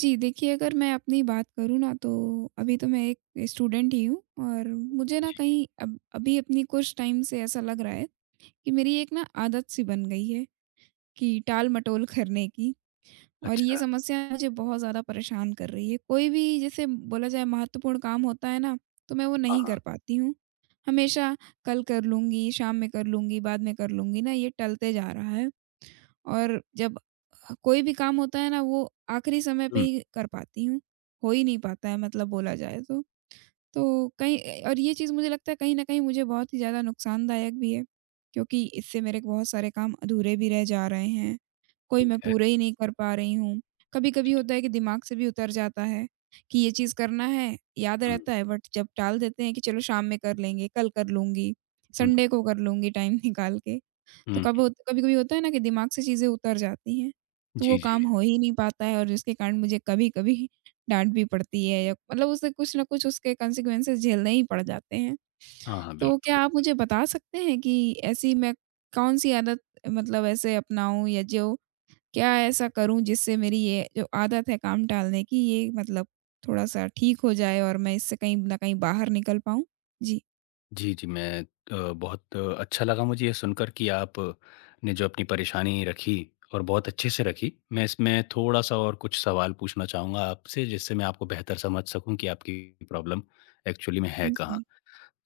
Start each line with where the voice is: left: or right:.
right: जी, देखिए अगर मैं अपनी बात करूँ ना, तो अभी तो मैं एक स्टूडेंट ही हूँ। और मुझे ना कहीं अब अभी अपनी कुछ टाइम से ऐसा लग रहा है कि मेरी एक ना आदत सी बन गई है कि टाल-मटोल करने की। और ये
left: अच्छा।
right: समस्या मुझे बहुत ज़्यादा परेशान कर रही है। कोई भी जैसे बोला जाए महत्वपूर्ण काम होता है ना, तो मैं वो
left: हाँ,
right: नहीं
left: हाँ।
right: कर पाती हूँ। हमेशा कल कर लूँगी, शाम में कर लूँगी, बाद में कर लूँगी, ना ये टलते जा रहा है। और जब ह कोई भी काम होता है ना, वो आखिरी समय पे
left: हुँ,
right: ही कर पाती हूँ। हो ही नहीं पाता है, मतलब बोला जाए तो। तो कहीं और ये चीज़ मुझे लगता है कहीं न कहीं मुझे बहुत ही ज़्यादा नुकसानदायक भी है, क्योंकि इससे मेरे बहुत सारे काम अधूरे भी रह जा रहे हैं। कोई
left: ठीक
right: मैं
left: है।
right: पूरे ही नहीं कर पा रही हूँ। कभी-कभी होता है कि दिमाग से भी उतर जाता है कि ये चीज़ करना है, याद
left: हुँ,
right: रहता है, बट जब टाल देते हैं कि चलो शाम में कर लेंगे, कल कर लूँगी,
left: हुँ,
right: संडे को कर लूँगी टाइम निकाल के। तो
left: हुँ।
right: कब होत कभी-कभी होता है ना कि दिमाग से चीज़ें उतर जाती हैं, तो वो
left: जी, जी।
right: काम हो ही नहीं पाता है, और जिसके कारण मुझे कभी-कभी डाँट भी पड़ती है या मतलब उससे कुछ न कुछ उसके कॉन्सिक्वेंसेस झेलने ही पड़ जाते हैं।
left: हाँ, हाँ,
right: तो
left: बिल्कुल,
right: क्या आप
left: बिल्कुल।
right: मुझे बता सकते हैं कि ऐसी मैं कौन-सी आदत, मतलब ऐसे अपनाऊँ या जो, क्या ऐसा करूँ जिससे मेरी ये जो आदत है काम टालने की, ये मतलब थोड़ा-सा ठीक हो जाए और मैं इससे कहीं न कहीं बाहर निकल पाऊँ? जी।
left: जी, जी, मैं बहुत अच्छा लगा मुझे ये सुनकर कि आप ने जो अपनी परेशानी रखी और बहुत अच्छे से रखी। मैं इसमें थोड़ा-सा और कुछ सवाल पूछना चाहूँगा आपसे जिससे मैं आपको बेहतर समझ सकूँ कि आपकी प्रॉब्लम एक्चुअली में है कहाँ।
right: जी,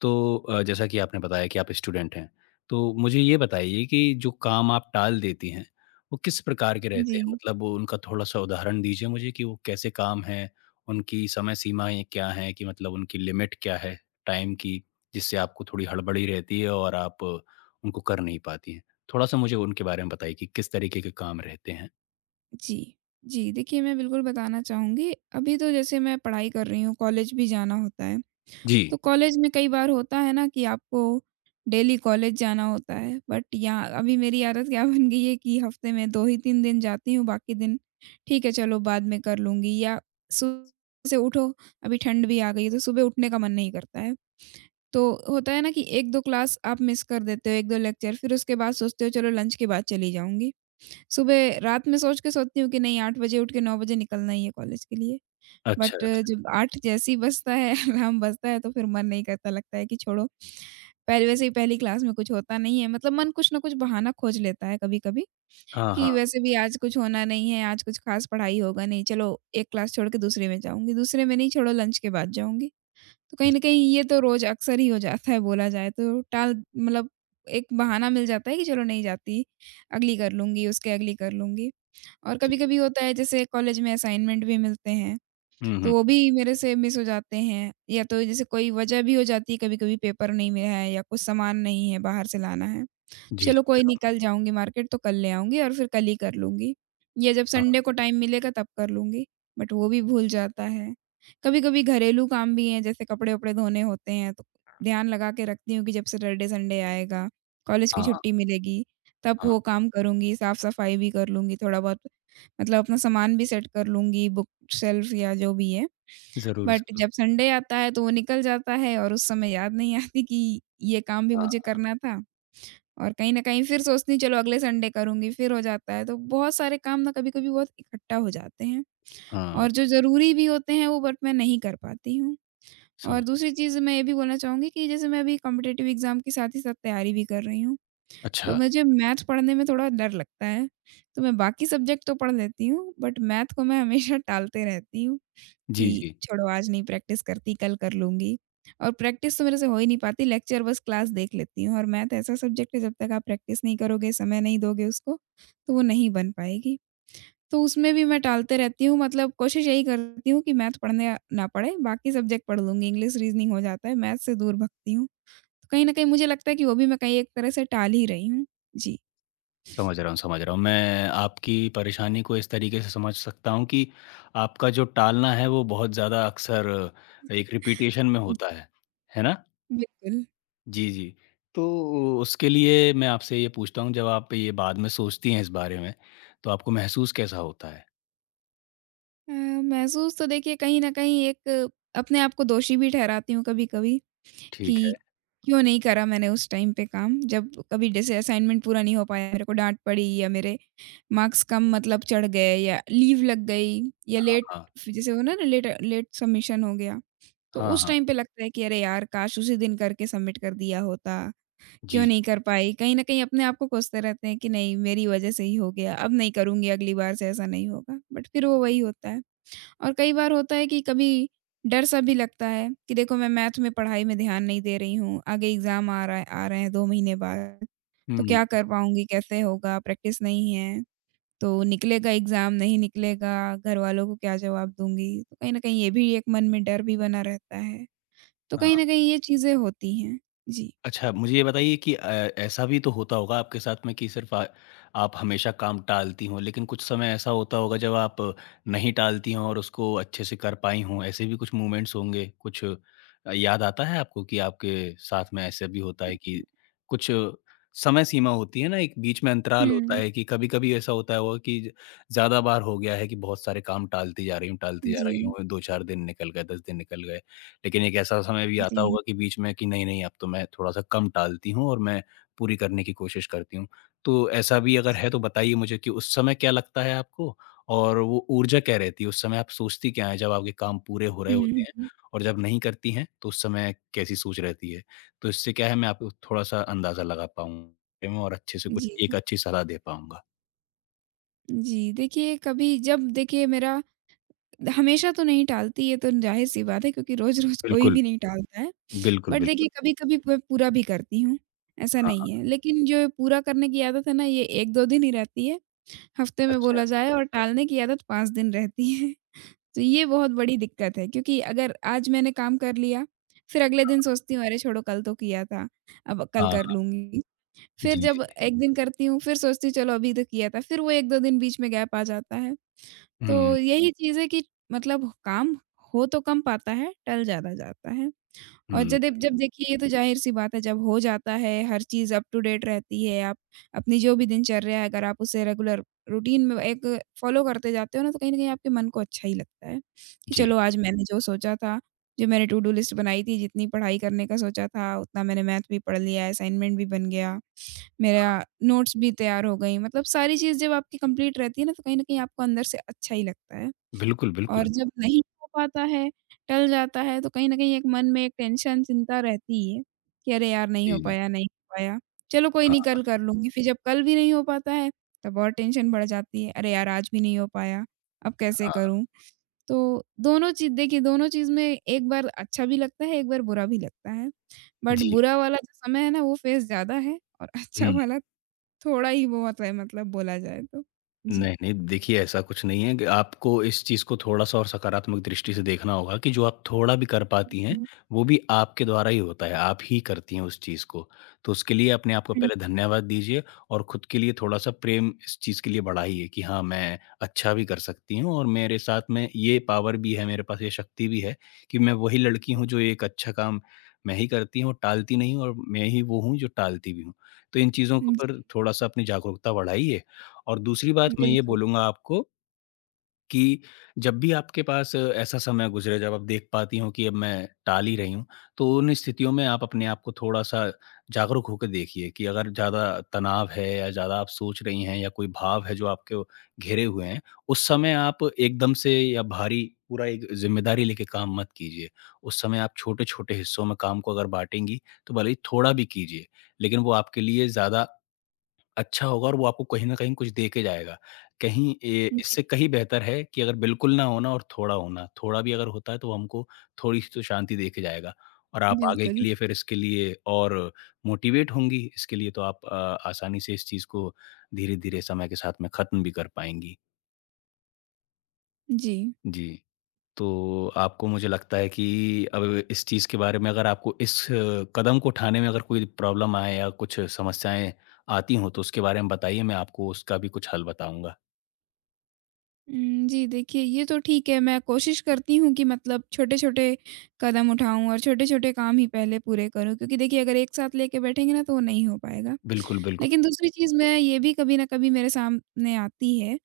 left: तो जैसा कि आपने बताया कि आप स्टूडेंट हैं, तो मुझे ये बताइए कि जो काम आप टाल देती हैं, वो किस प्रकार के रहते हैं?
right: जी।
left: मतलब वो उनका थोड़ा-सा उदाहरण दीजिए मुझे कि वो कैसे काम हैं? उनकी समय सीमाएँ क्या हैं कि मतलब उनकी लिमिट क्या है टाइम की, जिससे आपको थोड़ी हड़बड़ी रहती है और आप उनको कर नहीं पाती हैं? थोड़ा-सा मुझे उनके बारे में बताइए कि किस तरीके के काम रहते हैं?
right: जी। जी, देखिए मैं बिल्कुल बताना चाहूँगी। अभी तो जैसे मैं पढ़ाई कर रही हूँ, कॉलेज भी जाना होता है।
left: जी।
right: तो कॉलेज में कई बार होता है ना कि आपको डेली कॉलेज जाना होता है, बट यहाँ अभी मेरी आदत क्या बन गई है कि हफ्ते में 2 ही 3 दिन जाती हूँ, बाकी दिन ठीक है चलो बाद में कर लूँगी। या सुबह से उठो, अभी ठंड भी आ गई है, तो सुबह उठने का मन नहीं करता है। तो होता है ना कि 1-2 क्लास आप मिस कर देते हो, 1-2 लेक्चर, फिर उसके बाद सोचते हो चलो लंच के बाद चली जाऊँगी। सुबह रात में सोच के सोती हूँ कि नहीं, 8 बजे उठ के 9 बजे निकलना ही है कॉलेज के लिए।
left: अच्छा,
right: बट
left: अच्छा।
right: जब 8 जैसे ही बजता है अलार्म बजता है तो फिर मन नहीं करता, लगता है कि छोड़ो। पहले वैसे ही पहली क्लास में कुछ होता नहीं है, मतलब मन कुछ ना कुछ बहाना खोज लेता है कभी-कभी
left: हाँ,
right: कि
left: हाँ।
right: वैसे भी आज कुछ होना नहीं है, आज कुछ खास पढ़ाई होगा नहीं, चलो एक क्लास छोड़ के दूसरे में जाऊँगी, दूसरे में नहीं छोड़ो लंच के बाद जाऊँगी। तो कहीं न
left: जी,
right: कहीं ये तो रोज़ अक्सर ही हो जाता है बोला जाए तो। टाल मतलब एक बहाना मिल जाता है कि चलो नहीं जाती, अगली कर लूँगी, उसके अगली कर लूँगी। और
left: जी।
right: कभी-कभी होता है जैसे कॉलेज में असाइनमेंट भी मिलते हैं।
left: हुँ,
right: तो
left: हुँ।
right: वो भी मेरे से मिस हो जाते हैं, या तो जैसे कोई वजह भी हो जाती है कभी-कभी, पेपर नहीं मिला है या कुछ सामान नहीं है, बाहर से लाना है।
left: जी,
right: चलो
left: समझ
right: कोई
left: रहा
right: नहीं
left: हूँ।
right: कल जाऊँगी मार्केट, तो कल ले आऊँगी और फिर कल ही कर लूँगी। या जब संडे को टाइम मिलेगा तब कर लूँगी, बट वो भी भूल जाता है। कभी-कभी घरेलू काम भी हैं जैसे कपड़े-वपड़े धोने होते हैं, तो ध्यान लगा के रखती हूँ कि जब सैटरडे संडे आएगा, कॉलेज
left: हाँ,
right: की
left: हाँ,
right: छुट्टी मिलेगी, तब
left: हाँ।
right: वो काम करूँगी, साफ-सफाई भी कर लूँगी थोड़ा बहुत, मतलब अपना सामान भी सेट कर लूँगी, बुक शेल्फ या जो भी है।
left: ज़रूर,
right: बट
left: ज़रूर।
right: जब संडे आता है तो वो निकल जाता है और उस समय याद नहीं आती कि ये काम भी मुझे
left: हाँ,
right: करना था, और कहीं न कहीं फिर सोचती हूँ चलो अगले संडे करूँगी, फिर हो जाता है। तो बहुत सारे काम ना कभी-कभी बहुत इकट्ठा हो जाते हैं,
left: हाँ।
right: और जो ज़रूरी भी होते हैं वो बट मैं नहीं कर पाती हूँ। और
left: समझ
right: दूसरी चीज़ मैं ये भी बोलना चाहूँगी कि जैसे मैं अभी कॉम्पिटिटिव एग्ज़ाम के साथ ही साथ तैयारी भी कर रही हूँ। तो
left: अच्छा।
right: मुझे मैथ पढ़ने में थोड़ा डर लगता है। तो मैं बाकी सब्जेक्ट तो पढ़ लेती हूँ, बट मैथ को मैं हमेशा टालते रहती हूँ
left: जी,
right: कि
left: जी।
right: छोड़ो आज नहीं प्रैक्टिस करती, कल कर लूँगी। और प्रैक्टिस तो मेरे से हो ही नहीं पाती, लेक्चर बस क्लास देख लेती हूँ, और मैथ ऐसा सब्जेक्ट है जब तक आप प्रैक्टिस नहीं करोगे, समय नहीं दोगे उसको, तो वो नहीं बन पाएगी। तो उसमें भी मैं टालते रहती हूँ, मतलब कोशिश यही करती हूँ कि मैथ पढ़ने ना पड़े, बाकी सब्जेक्ट पढ़ लूँगी, इंग्लिश, रीज़निंग हो जाता है, मैथ से दूर भगती हूँ। तो कहीं न कहीं मुझे लगता है कि वो भी मैं कहीं एक तरह से टाल ही रही हूँ। जी।
left: समझ रहा हूँ, समझ रहा हूँ। मैं आपकी परेशानी को इस तरीके से समझ सकता हूँ कि आपका जो टालना है वो बहुत ज़्यादा अक्सर एक रिपीटेशन में होता है। है ना?
right: बिल्कुल।
left: जी, जी। तो उ उसके लिए मैं आपसे ये पूछता हूँ जब आप ये बाद में सोचती हैं इस बारे में, तो आपको महसूस कैसा होता है?
right: अ, महसूस तो देखिए कहीं न कहीं एक अपने आप को दोषी भी ठहराती हूँ कभी-कभी, कि
left: ठीक है।
right: क्यों नहीं करा मैंने उस टाइम पे काम। जब कभी जैसे असाइनमेंट पूरा नहीं हो पाया, मेरे को डाँट पड़ी, या मेरे मार्क्स कम मतलब चढ़ गए, या लीव लग गई, या
left: हाँ,
right: लेट,
left: हाँ।
right: जैसे होना है ना लेट लेट सबमिशन हो गया। तो
left: हाँ,
right: उस
left: हाँ।
right: टाइम पे लगता है कि अरे यार! काश उसी दिन करके सबमिट कर दिया होता।
left: जी,
right: क्यों नहीं
left: जी।
right: कर पाई? कहीं न कहीं अपने आप को कोसते रहते हैं कि नहीं मेरी वज़ह से ही हो गया, अब नहीं करूँगी, अगली बार से ऐसा नहीं होगा। बट फिर वो वही होता है। और कई बार होता है कि कभी डर सा भी लगता है कि देखो मैं मैथ में पढ़ाई में ध्यान नहीं दे रही हूँ, आगे एग्ज़ाम आ रहा है आ रहे हैं 2 महीने बाद, तो
left: हुँ,
right: क्या
left: हुँ।
right: कर पाऊँगी, कैसे होगा, प्रैक्टिस नहीं है, तो निकलेगा एग्ज़ाम, नहीं निकलेगा, घरवालों को क्या जवाब दूँगी? तो कहीं न कहीं ये भी एक मन में डर भी बना रहता है। तो कहीं न
left: हाँ।
right: कहीं ये चीज़ें होती हैं। जी।
left: अच्छा, मुझे ये बताइए कि ऐसा भी तो होता होगा आपके साथ में कि सिर्फ़ आप हमेशा काम टालती हों, लेकिन कुछ समय ऐसा होता होगा जब आप नहीं टालती हों और उसको अच्छे से कर पाई हों, ऐसे भी कुछ मोमेंट्स होंगे? कुछ याद आता है आपको कि आपके साथ में ऐसा भी होता है कि कुछ समय सीमा होती है ना, एक बीच में अंतराल होता
right: हुँ।
left: है कि कभी-कभी ऐसा होता होगा कि ज ज़्यादा बार हो गया है कि बहुत सारे काम टालती जा रही हूँ, टालती जा
right: जी।
left: रही हूँ, 2-4 दिन निकल गए, 10 दिन निकल गए। लेकिन एक ऐसा समय भी आता
right: जी।
left: होगा कि बीच में कि नहीं, नहीं अब तो मैं थोड़ा-सा कम टालती हूँ और मैं पूरी करने की कोशिश करती हूँ। तो ऐसा भी अगर है तो बताइए मुझे कि उस समय क्या लगता है आपको? और वो ऊर्जा क्या रहती है? उस समय आप सोचती क्या हैं जब आपके काम पूरे हो रहे
right: हुँ,
left: होते
right: हुँ,
left: हैं?
right: हुँ।
left: और जब नहीं करती हैं तो उस समय कैसी सोच रहती है? तो इससे क्या है मैं आपको थोड़ा-सा अंदाज़ा लगा पाऊँ और अच्छे से कुछ
right: जी।
left: एक अच्छी सलाह दे पाऊँगा।
right: जी, देखिए, कभी जब देखिए मेरा हमेशा तो नहीं टालती, ये तो ज़ाहिर-सी बात है क्योंकि रोज़-रोज़ कोई
left: बिल्कुल,
right: भी नहीं टालता है।
left: बिल्कुल,
right: बट
left: बिल्कुल।
right: देखिए कभी-कभी प पूरा भी करती हूँ, ऐसा
left: हाँ,
right: नहीं
left: हाँ।
right: है। लेकिन जो पूरा करने की आदत है ना ये 1-2 दिन ही रहती है, हफ्ते में
left: अच्छा।
right: बोला जाए, और टालने की आदत 5 दिन रहती है। तो ये बहुत बड़ी दिक्कत है क्योंकि अगर आज मैंने काम कर लिया, फिर अगले दिन सोचती हूँ अरे छोड़ो कल तो किया था, अब कल
left: हाँ,
right: कर लूँगी। फिर
left: जी,
right: जब
left: जी।
right: 1 दिन करती हूँ, फिर सोचती हूँ चलो अभी तो किया था, फिर वो 1-2 दिन बीच में गैप आ जाता है।
left: हुँ,
right: तो यही चीज़ है कि मतलब काम हो तो कम पाता है, टल ज़्यादा जाता है। और जब
left: हुँ।
right: देब जब देखिए, ये तो ज़ाहिर-सी बात है जब हो जाता है, हर चीज़ अप टू डेट रहती है, आप अपनी जो भी दिनचर्या है अगर आप उसे रेगुलर रूटीन में एक फ़ॉलो करते जाते हो ना, तो कहीं न कहीं आपके मन को अच्छा ही लगता है, कि
left: जी,
right: चलो आज मैंने जो सोचा था, जो मैंने टू डू लिस्ट बनाई थी, जितनी पढ़ाई करने का सोचा था, उतना मैंने मैथ भी पढ़ लिया, असाइनमेंट भी बन गया, मेरा नोट्स भी तैयार हो गई, मतलब सारी चीज़ जब आपकी कंप्लीट रहती है ना तो कहीं न कहीं आपको अंदर से अच्छा ही लगता है।
left: बिल्कुल, बिल्कुल।
right: और जब नहीं हो पाता है, टल जाता है, तो कहीं न कहीं एक मन में एक टेंशन, चिंता रहती ही है कि अरे यार! नहीं हो
left: जी, जी।
right: पाया, नहीं हो पाया। चलो कोई नहीं कल कर लूँगी, फिर जब कल भी नहीं हो पाता है तब और टेंशन बढ़ जाती है। अरे यार! आज भी नहीं हो पाया, अब कैसे
left: हाँ,
right: करूँ? तो दोनों चीज़ देखिए, दोनों चीज़ में एक बार अच्छा भी लगता है, एक बार बुरा भी लगता है। बट
left: जी।
right: बुरा वाला जो समय है ना वो फ़ेज़ ज़्यादा है, और अच्छा
left: हुँ,
right: वाला थोड़ा ही बहुत है, मतलब बोला जाए तो। जी।
left: नहीं, नहीं, देखिए ऐसा कुछ नहीं है कि आपको इस चीज़ को थोड़ा-सा और सकारात्मक दृष्टि से देखना होगा कि जो आप थोड़ा भी कर पाती हैं,
right: जी।
left: वो भी आपके द्वारा ही होता है, आप ही करती हैं उस चीज़ को। तो उसके लिए अपने आप को
right: हुँ,
left: पहले धन्यवाद दीजिए और खुद के लिए थोड़ा-सा प्रेम इस चीज़ के लिए बढ़ाइए कि हाँ, मैं अच्छा भी कर सकती हूँ और मेरे साथ में ये पावर भी है, मेरे पास ये शक्ति भी है कि मैं वही लड़की
right: हुँ।
left: हूँ जो एक अच्छा काम मैं ही करती हूँ, टालती नहीं हूँ और मैं ही वो हूँ जो टालती भी हूँ। तो इन चीज़ों के
right: जी,
left: ऊपर थोड़ा-सा अपनी जागरूकता बढ़ाइए और दूसरी बात मैं ये
right: बिल्कुल।
left: बोलूँगा आपको कि जब भी आपके पास ऐसा समय गुज़रे जब आप देख पाती हो कि अब मैं टाल ही रही हूँ, तो उन स्थितियों में आप अपने आप को थोड़ा-सा जागरूक होकर देखिए कि अगर ज़्यादा तनाव है या ज़्यादा आप सोच रही हैं या कोई भाव है जो आपको घेरे हुए हैं, उस समय आप एकदम से या भारी पूरा एक ज़िम्मेदारी लेके काम मत कीजिए। उस समय आप छोटे-छोटे हिस्सों में काम को अगर बाँटेंगी, तो भले ही थोड़ा भी कीजिए, लेकिन वो आपके लिए ज़्यादा अच्छा होगा और वो आपको कहीं न कहीं कुछ दे के जाएगा। कहीं ए
right: जी।
left: इससे कहीं बेहतर है कि अगर बिल्कुल ना होना और थोड़ा होना। थोड़ा भी अगर होता है तो वो हमको थोड़ी-सी तो शांति दे के जाएगा। और आप आगे के
right: बिल्कुल,
left: लिए फिर इसके लिए और मोटिवेट होंगी, इसके लिए तो आप आसानी से इस चीज़ को धीरे-धीरे समय के साथ में ख़त्म भी कर पाएँगी।
right: जी।
left: जी, तो आपको मुझे लगता है कि अब इस चीज़ के बारे में अगर आपको इस कदम को उठाने में अगर कोई प्रॉब्लम आए या कुछ समस्याएँ आती हों तो उसके बारे में बताइए, मैं आपको उसका भी कुछ हल बताऊँगा।
right: जी देखिए ये तो ठीक है, मैं कोशिश करती हूँ कि मतलब छोटे-छोटे कदम उठाऊँ और छोटे-छोटे काम ही पहले पूरे करूँ, क्योंकि देखिए अगर एक साथ लेके बैठेंगे ना तो वो नहीं हो पाएगा।
left: बिल्कुल, बिल्कुल।
right: लेकिन दूसरी चीज़ मैं ये भी कभी न कभी मेरे सामने आती है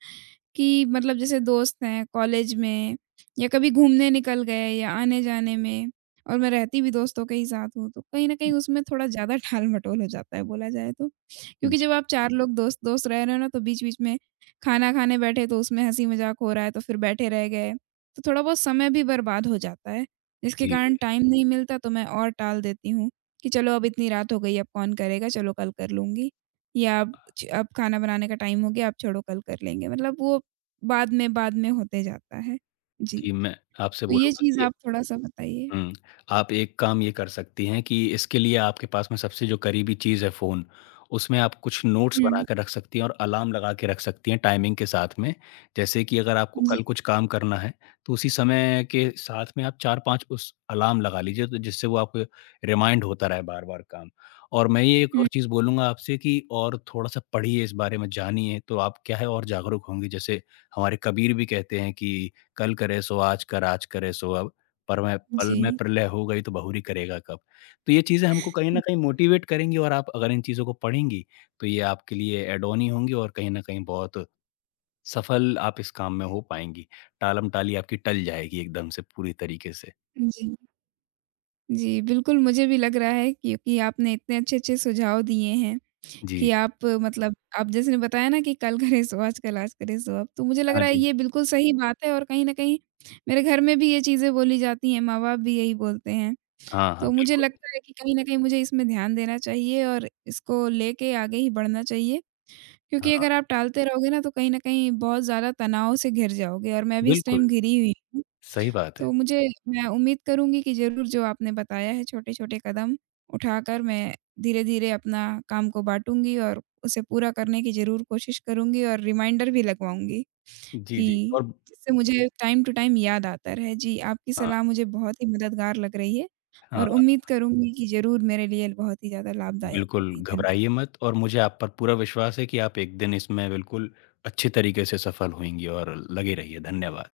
right: कि मतलब जैसे दोस्त हैं कॉलेज में, या कभी घूमने निकल गए, या आने-जाने में, और मैं रहती भी दोस्तों के ही साथ हूँ, तो कहीं न कहीं उसमें थोड़ा ज़्यादा टाल-मटोल हो जाता है बोला जाए तो। क्योंकि
left: जी,
right: जब आप 4 लोग दोस्त दोस्त रह रहे हो ना तो बीच-बीच में खाना खाने बैठे तो उसमें हँसी-मज़ाक हो रहा है तो फिर बैठे रह गए, तो थोड़ा बहुत समय भी बर्बाद हो जाता है, जिसके
left: जी,
right: कारण टाइम नहीं मिलता, तो मैं और टाल देती हूँ कि चलो अब इतनी रात हो गई अब कौन करेगा चलो कल कर लूँगी, या अब खाना बनाने का टाइम हो गया अब छोड़ो कल कर लेंगे। मतलब वो बाद में होते जाता है। जी,
left: जी, मैं आपसे
right: तो ये
left: बोलूँगा
right: चीज़
left: कि
right: आप थोड़ा-सा बताइए?
left: हुँ। आप एक काम ये कर सकती हैं कि इसके लिए आपके पास में सबसे जो करीबी चीज़ है फ़ोन, उसमें आप कुछ नोट्स बना
right: हुँ,
left: के रख सकती हैं और अलार्म लगा के रख सकती हैं टाइमिंग के साथ में। जैसे कि अगर आपको
right: जी,
left: कल कुछ काम करना है, तो उसी समय के साथ में आप 4-5 उस अलार्म लगा लीजिए तो जिससे वो आपको रिमाइंड होता रहे बार-बार काम। और मैं ये एक और
right: हुँ,
left: चीज़ बोलूँगा आपसे कि और थोड़ा-सा पढ़िए इस बारे में जानिए, तो आप क्या है और जागरूक होंगी। जैसे हमारे कबीर भी कहते हैं कि, "कल करे सो आज कर, आज करे सो अब।" पर मैं पल
right: जी।
left: में प्रलय हो गई तो बहुरी करेगा कब। तो ये चीज़ें हमको कहीं न कहीं मोटिवेट करेंगी और आप अगर इन चीज़ों को पढ़ेंगी, तो ये आपके लिए ऐड ऑन ही होंगी और कहीं न कहीं बहुत सफल आप इस काम में हो पाएँगी। टालम-टाली आपकी टल जाएगी एकदम से पूरी तरीके से।
right: जी, जी, बिल्कुल मुझे भी लग रहा है, क्योंकि आपने इतने अच्छे-अच्छे सुझाव दिए हैं
left: जी।
right: कि आप मतलब आप जैसे ने बताया ना कि कल करे सो आज, कल आज करे सो अब, तो मुझे लग
left: हाँ
right: रहा है
left: जी।
right: ये बिल्कुल सही बात है, और कहीं न कहीं मेरे घर में भी ये चीज़ें बोली जाती हैं, माँ-बाप भी यही बोलते हैं।
left: हाँ, हाँ,
right: तो मुझे
left: बिल्कुल।
right: लगता है कि कहीं न कहीं मुझे इसमें ध्यान देना चाहिए और इसको लेके आगे ही बढ़ना चाहिए। क्योंकि
left: हाँ,
right: अगर आप टालते रहोगे ना तो कहीं न कहीं बहुत ज़्यादा तनाव से घिर जाओगे, और मैं भी इस
left: बिल्कुल,
right: टाइम घिरी हुई हूँ।
left: सही बात है।
right: तो मुझे मैं उम्मीद करूँगी कि ज़रूर जो आपने बताया है छोटे-छोटे कदम उठाकर मैं धीरे-धीरे अपना काम को बाँटूँगी और उसे पूरा करने की ज़रूर कोशिश करूँगी, और रिमाइंडर भी लगवाऊँगी
left: जी,
right: कि
left: जी और
right: जिससे मुझे टाइम टू टाइम याद आता रहे। जी, आपकी
left: हाँ,
right: सलाह मुझे बहुत ही मददगार लग रही है, और
left: हाँ,
right: उम्मीद करूँगी कि ज़रूर मेरे लिए बहुत ही ज़्यादा लाभदायक
left: बिल्कुल
right: होगी। धन्य
left: घबराइए मत और मुझे आप पर पूरा विश्वास है कि आप एक दिन इसमें बिल्कुल अच्छे तरीके से सफल होंगी और लगे रहिए। धन्यवाद।